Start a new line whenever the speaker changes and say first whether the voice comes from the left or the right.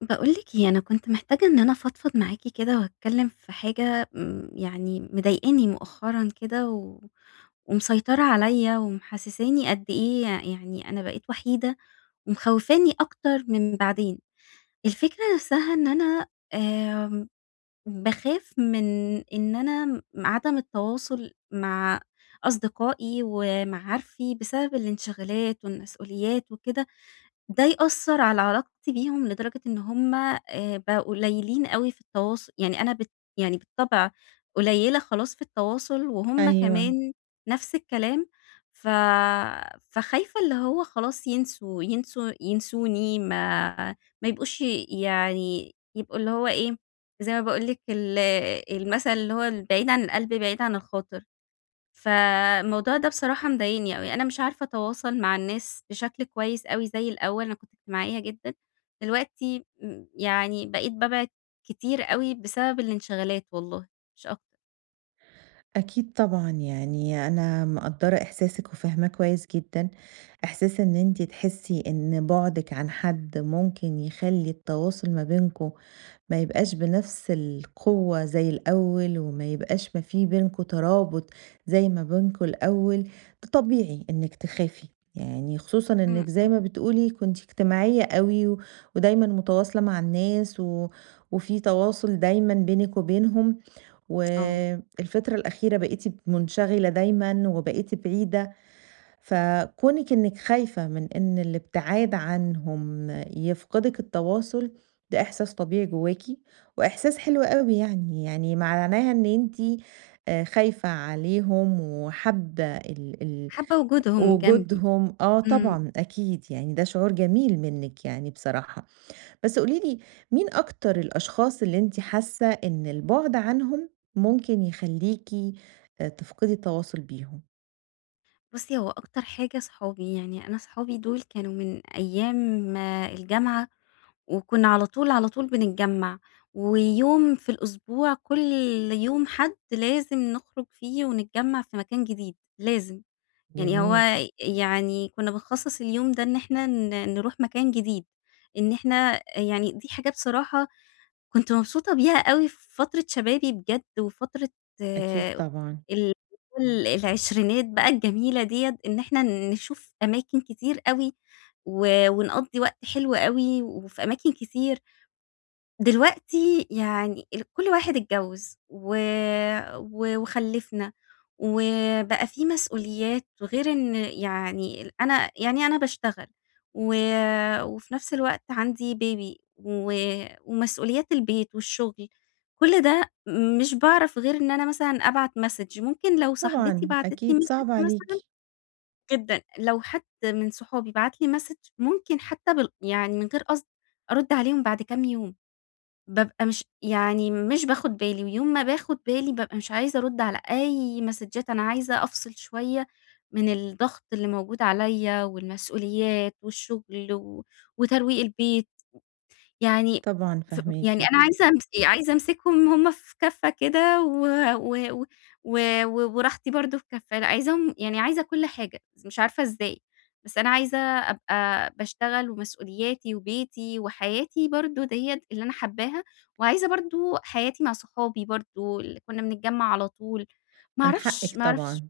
left: باقول لِك إيه، أنا كنت محتاجة إن أنا فضفض معاكِ كده وأتكلم في حاجة، امم يعني مضايقاني مؤخرًا كده، و ومسيطرة عليا ومحسساني قد إيه ي يعني أنا بقيت وحيدة ومخوفاني أكتر من بعدين. الفكرة نفسها إن أنا آمم، باخاف من إن أنا عدم التواصل مع أصدقائي ومعارفي، بسبب الانشغالات والمسؤوليات وكده، ده يأثر على علاقتي بيهم، لدرجة إن هُم آآ، بقوا قليلين أوي في التواص يعني أنا ب يعني بالطبع قليلة خلاص في التواصل وهُم
right: أيوه.
left: كمان نفس الكلام، ف فخايفة اللي هو خلاص، ينسوا ينسو ينسوني، ما ما ي يبقوش يعني يبقوا اللي هو إيه، زي ما باقول لِك، ال المثل اللي هو البعيد عن القلب بعيد عن الخاطر، فالموضوع ده بصراحة مضايقني أوي، أنا مش عارفة أتواصل مع الناس بشكل كويس أوي زي الأول، أنا كنت اجتماعية جدًا، دلوقتي يعني بقيت بابعد كتير أوي بسبب الانشغالات والله، مش أكتر.
right: أكيد طبعًا، يعني أنا مقدرة إحساسك وفاهماه كويس جدًا، إحساس إن أنتِ تحسي إن بُعدك عن حد ممكن يخلي التواصل ما بينكم ما يبقاش بنفس القوة زي الأول وما يبقاش ما في بينكم ترابط زي ما بينكم الأول، طبيعي إنك تخافي يعني خصوصًا
left: امم،
right: إنك زي ما
left: امم.
right: بتقولي كنتِ اجتماعية أوي و ودايمًا متواصلة مع الناس و وفي تواصل دايمًا بينك وبينهم، و
left: آه.
right: الفترة الأخيرة بقيتِ منشغلة دايمًا وبقيتِ بعيدة، فكونك إنك خايفة من إن الابتعاد عنهم يفقدك التواصل، ده إحساس طبيعي جواكِ وإحساس حلو أوي يعني، يعني معناها إن أنتِ آآ، خايفة عليهم وحابة ال ال
left: حابة وجودهم جنبي،
right: وجودهم آه،
left: امم.
right: طبعًا أكيد، يعني ده شعور جميل منِّك يعني بصراحة، بس قولي لي مين أكتر الأشخاص اللي أنتِ حاسة إن البعد عنهم ممكن يخليكِ آآ، تفقدي التواصل بيهم؟
left: بُصّي، هو أكتر حاجة صحابي، يعني أنا صحابي دول كانوا من أيّام الجامعة، وكنّا على طول على طول بنتجمّع، ويوم في الأسبوع كل يوم حد لازم نخرُج فيه ونتجمّع في مكان جديد، لازم، يعني هو
right: جميل.
left: يعني كنّا بنخصّص اليوم ده إن إحنا ن نروح مكان جديد، إن إحنا أ يعني دي حاجة بصراحة كنت مبسوطة بيها أوي في فترة شبابي بجد، وفترة
right: أكيد
left: آآ
right: طبعًا.
left: ال ال العشرينات بقى الجميلة ديّة، إن إحنا نشوف أماكن كتير أوي، و ونقضّي وقت حلو أوي، وفي أماكن كتير. دلوقتي يعني ال كل واحد اتجوّز و و وخلّفنا، وبقى في مسؤوليات، وغير إن يعني ال أنا يعني أنا باشتغل، و وفي نفْس الوقت عندي baby، و ومسؤوليات البيت والشغل. كل ده مش باعرف غير إن أنا مثلًا أبعت message. ممكن لو صاحبتي
right: طبعًا،
left: بعتت لي
right: أكيد
left: message
right: صعب
left: مثلًا
right: عليكِ.
left: جدًا، لو حد من صحابي بعت لي message ممكن حتى بال يعني من غير قصد أرد عليهم بعد كام يوم، بابقى مش يعني مش باخد بالي، ويوم ما باخد بالي بابقى مش عايزة أرد على أي ماسدجات، أنا عايزة أفصِل شوية من الضغط اللي موجود عليَّ، والمسؤوليات، والشغل، و وترويق البيت، يعني
right: طبعًا
left: ف يعني
right: فاهماكِ.
left: أنا عايزة أمس عايزة أمسكهم هُم في كفّة كده و و و و و وراحتي برضه في كفّة. لأ عايزاهم يعني عايزة كل حاجة، بس مش عارفة إزاي. بس أنا عايزة أبقى باشتغل، ومسؤولياتي، وبيتي، وحياتي برضه ديّة اللي أنا حاباها، وعايزة برضه حياتي مع صحابي برضه ال كنّا بنتجمّع على طول، ما
right: من
left: أعرفش،
right: حقِك
left: ما أعرفش.
right: طبعًا.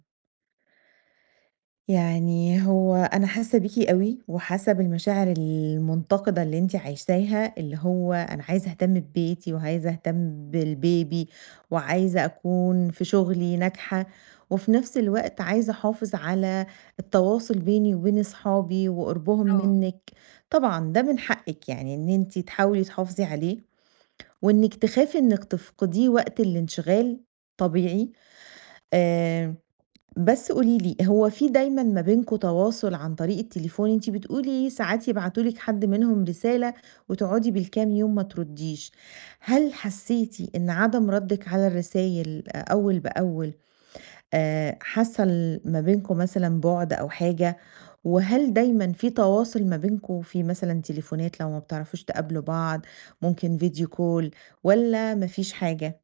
right: يعني هو أنا حاسّة بيكِ أوي، وحاسّة بالمشاعر المُنتقِدة اللي أنتِ عايشاها، اللي هو أنا عايزة أهتم ببيتي، وعايزة أهتم بالbaby، وعايزة أكون في شغلي ناجحة، وفي نفْس الوقت عايزة أحافظ على التواصل بيني وبين أصحابي وقربهم
left: آه.
right: منِك، طبعًا ده من حقِك يعني إن أنتِ تحاولي تحافظي عليه، وإنِك تخافي إنِك تفقديه وقت الانشغال طبيعي، آمم بس قولي لي، هو في دايمًا ما بينكم تواصل عن طريق التليفون؟ أنتِ بتقولي ساعات يبعتوا لِك حد منهم رسالة، وتقعدي بالكام يوم ما ترُدّيش، هل حسّيتِ إن عدم ردِّك على الرسايل أ أوّل بأوّل آآ حصل ما بينكم مثلًا بُعد أو حاجة؟ وهل دايمًا في تواصل ما بينكم؟ في مثلًا تليفونات لو ما بتعرفوش تقابلوا بعض، ممكن video call، والّا ما فيش حاجة؟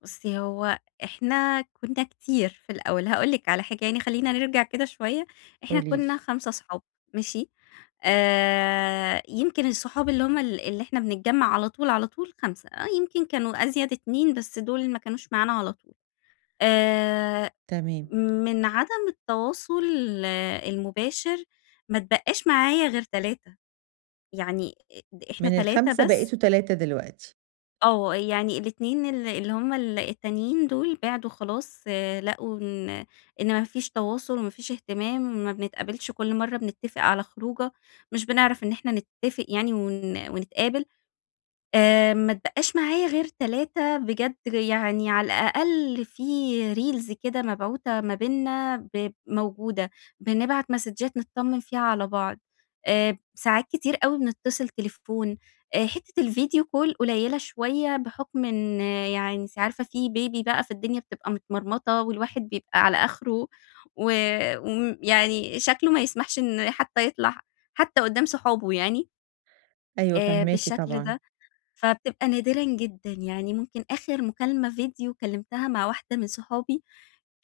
left: بُصي هو إحنا كنّا كتير في الأول، هاقول لِك على حاجة يعني خلينا نرجع كده شوية، إحنا
right: قولي لي.
left: كنّا 5 أصحاب، ماشي، آآ يمكن الصحاب اللي هُم ال اللي إحنا بنتجمع على طول، على طول 5، يمكن كانوا أزيد 2 بس دول ما كانوش معانا على طول، آآ
right: تمام.
left: من عدم التواصل المباشر، ما اتبقاش معايا غير 3، يعني إ د إحنا
right: من
left: 3
right: ال5
left: بس.
right: بقيتوا 3 دلوقتي.
left: آه يعني ال2 ال اللي هُما ال التانيين دول بعدوا خلاص، لقوا إن إن ما فيش تواصل وما فيش اهتمام، ما بنتقابلش، كل مرة بنتفق على خروجة مش بنعرف إن إحنا نتفق يعني ون ونتقابل، آآ ما اتبقاش معايا غير 3 بجد، يعني على الأقل في reels كده مبعوتة ما بيننا، ب موجودة، بنبعت مسدجات نتطّمن فيها على بعض، آآ ساعات كتير أوي بنتصل تليفون حتّة الفيديو كول قليلة شوية بحُكم إن يعني أنتِ عارفة في بيبي بقى، فالدنيا بتبقى متمرمطة والواحد بيبقى على آخره و وم يعني شكله ما يسمحش إن حتى يطلع حتى قدام صحابه يعني،
right: أيوه،
left: آآ
right: فاهماكِ
left: بالشكل
right: طبعًا.
left: ده، فبتبقى نادرًا جدًا، يعني ممكن آخر مكالمة فيديو كلمتها مع واحدة من صحابي،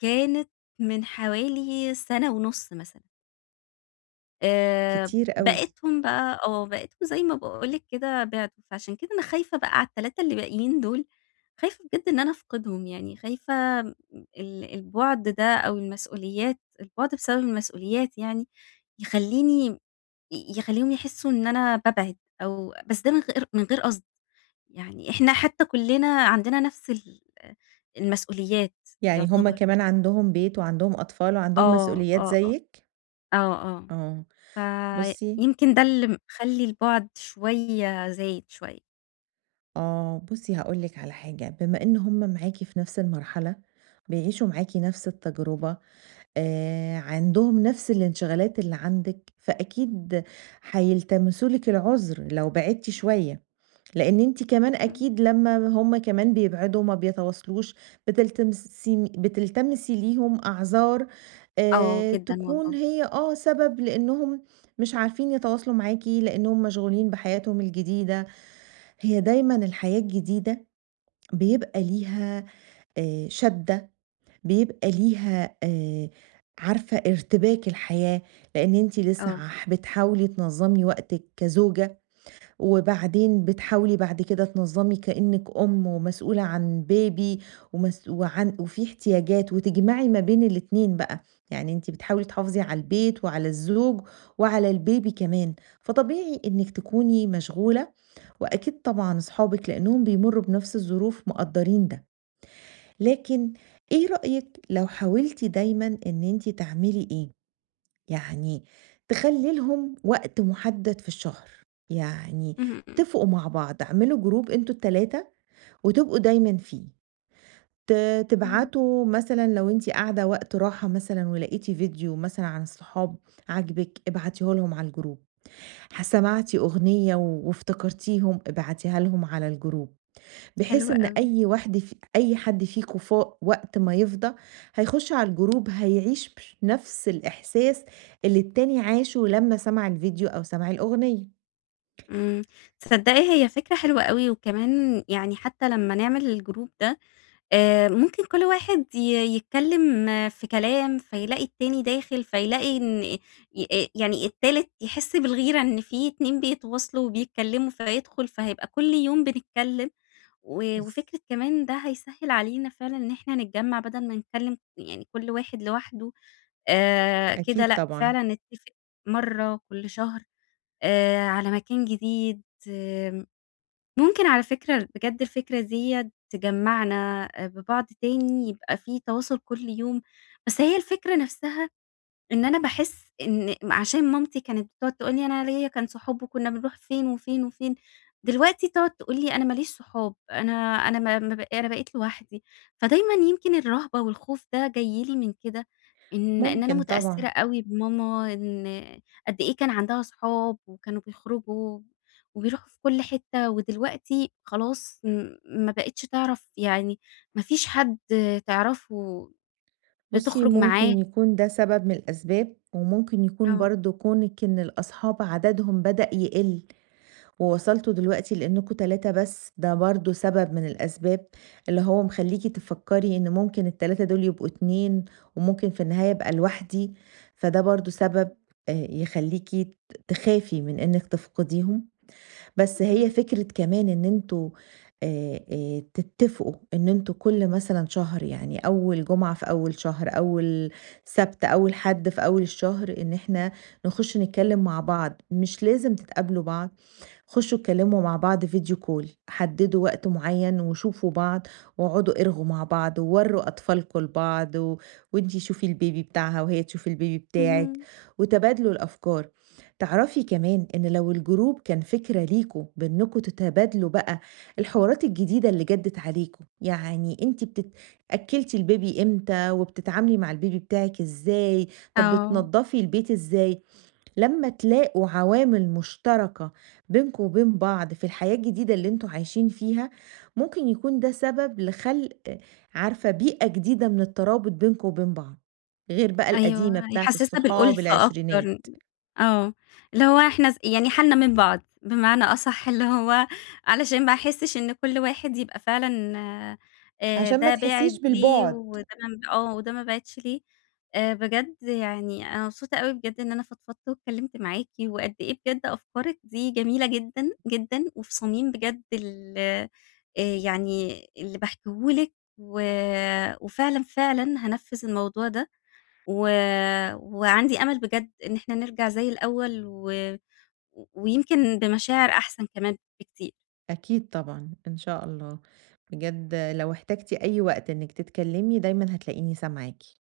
left: كانت من حوالي سنة ونُص مثلًا. آآ
right: كتير أوي
left: بقِيتهم بقى، آه بقِيتكم زي ما باقول لِك كده بِعدوا. فعشان كده أنا خايفة بقى على ال3 اللي باقيين دُول، خايفة بجد إن أنا أفقِدهُم يعني، خايفة م ال البعد ده أو المسؤوليات البعد بسبب المسؤوليات يعني يخلّيني ي يخليهم يحسّوا إن أنا بابعد أو بس ده من غير من غير قصد يعني، إحنا حتى كلّنا عندنا نفس ال المسؤوليات
right: يعني هُم
left: يُعتبَر.
right: كمان عندهُم بيت وعندهم أطفال وعندهم
left: آه،
right: مسؤوليات
left: آه، آه،
right: زيِّك؟
left: آه،
right: آه
left: آه
right: بُصي
left: فيمكن ده اللي مخلّي البعد شوية زايد شوية.
right: آه، بُصي هاقول لكِ على حاجة بما إن هُم معاكِ في نفس المرحلة بيعيشوا معاكِ نفس التجربة آآ عندهم نفس الانشغالات اللي عندِك، فأكيد حيلتمسوا لكِ العذر لو بعدتِ شوية، لأن أنتِ كمان
left: اهم.
right: أكيد لمّا هُم كمان بيبعدوا وما بيتواصلوش بتلتمسين بتلتمسي ليهم أعذار
left: آه
right: آآ
left: جدًا،
right: تكون
left: والله.
right: هي آه سبب لأنهم مش عارفين يتواصلوا معاكِ لأنهم مشغولين بحياتهم الجديدة، هي دايمًا الحياة الجديدة بيبقى ليها آآ، شَدّة بيبقى ليها آآ عارفة ارتباك الحياة لأن أنتِ لسه
left: آه.
right: عح بتحاولي تنظّمي وقتِك كزوجة وبعدين بتحاولي بعد كده تنظّمي كأنِك أم ومسؤولة عن Baby ومس وعن وفي احتياجات وتجمعِي ما بين الاتنين بقى، يعني أنتِ بتحاولي تحافظي على البيت وعلى الزوج وعلى الBaby كمان فطبيعي إنِك تكوني مشغولة وأكيد طبعًا اصحابِك لأنهم بيمرّوا بنفس الظروف مُقدّرين ده. لكن إيه رأيِك لو حاولتِ دايمًا إن أنتِ تعملي إيه يعني تخلّي لهم وقت مُحدد في الشهر، يعني
left: اهم، إمم.
right: اتفقوا مع بعض اعملوا جروب أنتم ال3 وتبقوا دايمًا فيه ت
left: إمم.
right: تبعتوا مثلًا لو أنتِ قاعدة وقت راحة مثلًا ولقيتِ فيديو مثلًا عن الصحاب عاجبِك ابعتيه لهُم على الجروب، ح سمعتِ أغنية وافتكرتيهم ابعتيها لهُم على الجروب،
left: حلو
right: بحيث إن
left: أوي.
right: أي واحدة ف أي حد فيكم فا وقت ما يفضى هيخُشّ علي الجروب هيعيش بش نفس الإحساس اللي التاني عاشُه لمّا سَمَع الڤيديو أو سَمَع الأغنية.
left: إمم، تصدقي هي فكرة حلوة أوي، وكمان يعني حتى لمّا نعمل الجروب ده آآ ممكن كل واحد ي يتكلم في كلام، فيلاقي التاني داخل فيلاقي إن أ أ يعني التالت يحسّ بالغيرة إن في اتنين بيتواصلوا وبيتكلموا فهيدخل فهيبقى كل يوم بنتكلم، و
right: بس.
left: وفكرة كمان ده هيسهِّل علينا فعلًا إن إحنا نتجّمع بدل ما نتكلم يعني كل واحد لوحده آآ كده
right: أكيد،
left: لأ،
right: طبعًا.
left: فعلًا نتفق مرّة كل شهر آآ على مكان جديد آمم، ممكن على فكرة بجدّ الفكرة ديّة تجّمعنا ببعض تاني يبقى في تواصل كل يوم، بس هي الفكرة نفسها إن أنا باحس إن عشان مامتي كانت تقعد تقول لي أنا ليَّ كان صحاب و كنّا بنروح فين وفين وفين، دلوقتي تقعد تقول لي: "أنا ما ليش صحاب أنا أنا ما ما ب أنا بقيت لوحدي" فدايمًا يمكن الرهبة والخوف ده جاي لي من كده إن إن أنا
right: مُمكن،
left: مُتأثِّرة
right: طبعًا.
left: أوي بماما إن قد إيه كان عندها صحاب وكانوا بيخرجوا وبيروحوا في كل حتّة و دلوقتي خلاص م ما بقيتش تعرف يعني ما فيش حدّ تعرفه
right: بُصي،
left: لتخرُج
right: مُمكن
left: معاه.
right: يكون ده سبب من الأسباب ومُمكن يكون
left: آه.
right: برضه كونِك إن الأصحاب عددهم بدأ يقل، ووصلتم دلوقتي لأنكم 3 بس. ده برضه سبب من الأسباب اللي هو مخليكِ تفكري، إنه مُمكن ال3 دُول يبقوا 2 ومُمكن في النهاية ابقى لوحدي فده برضه سبب يخليكِ ت تخافي من إنِك تفقديهم. بس هي
left: اهم.
right: فكرة كمان إن أنتم آآ آآ تتفقوا إن أنتم كل مثلًا شهر يعني أول جمعة في أول شهر، أول سبت، أول حد في أول الشهر، إن إحنا نخشّ نتكلم مع بعض، مش لازم تتقابلوا بعض خشّوا اتكلموا مع بعض Video call حددوا وقت معين وشوفوا بعض واقعدوا ارغوا مع بعض، ووَرُّوا أطفالكم لبعض و وأنتِ شوفي الBaby بتاعها وهي تشوف الBaby بتاعِك
left: اهم.
right: وتبادلوا الأفكار. تعرفي كمان، إن لو الجروب كان فكرة ليكم بأنكم تتبادلوا بقى الحوارات الجديدة اللي جدّت عليكم، يعني أنتِ بتت أكلّتِ الBaby إمتى؟ وبتتعاملي مع البيبي بتاعِك إزاي؟ طب
left: آه.
right: بتنضفي البيت إزاي؟ لمّا تلاقوا عوامل مشتركة بينكم وبين بعض في الحياة الجديدة، اللي أنتم عايشين فيها مُمكن يكون ده سبب لخلق عارفة، بيئة جديدة من الترابط بينكم وبين بعض غير بقى القديمة،
left: أيوه
right: بتاعة
left: هيحسسّها
right: الصحاب
left: بالأُلّفة
right: العشرينات.
left: أكتر آه، اللي هو إحنا ز يعني حالنا من بعض بمعنى أصح اللي هو علشان ما احسّش إن كل واحد يبقى فعلًا آآ
right: عشان، ما
left: ده
right: تحسّيش
left: بِعِد ليه
right: بالبُعد
left: وده [unintelligible] آه، وده ما بِعِدش ليه بجد يعني أنا مبسوطة أوي بجد إن أنا فضفَضّت واتكلِّمت معاكِ وقد إيه بجدّ أفكارِِك دي جميلة جدًا، جدًا وفي صميم بجد ال يعني اللي باحكيه لكِ و وفعلًا، فعلًا هانفِّذ الموضوع ده و وعندي أمل بجدّ إن إحنا نِرّجَع زي الأول و ويمكن بمشاعر أحسن كمان بكتير.
right: أكيد طبعًا، إن شاء الله بجد لو احتجتِ أي وقت إنِك تتكلمي، دايمًا هتلاقيني سامعاكِ.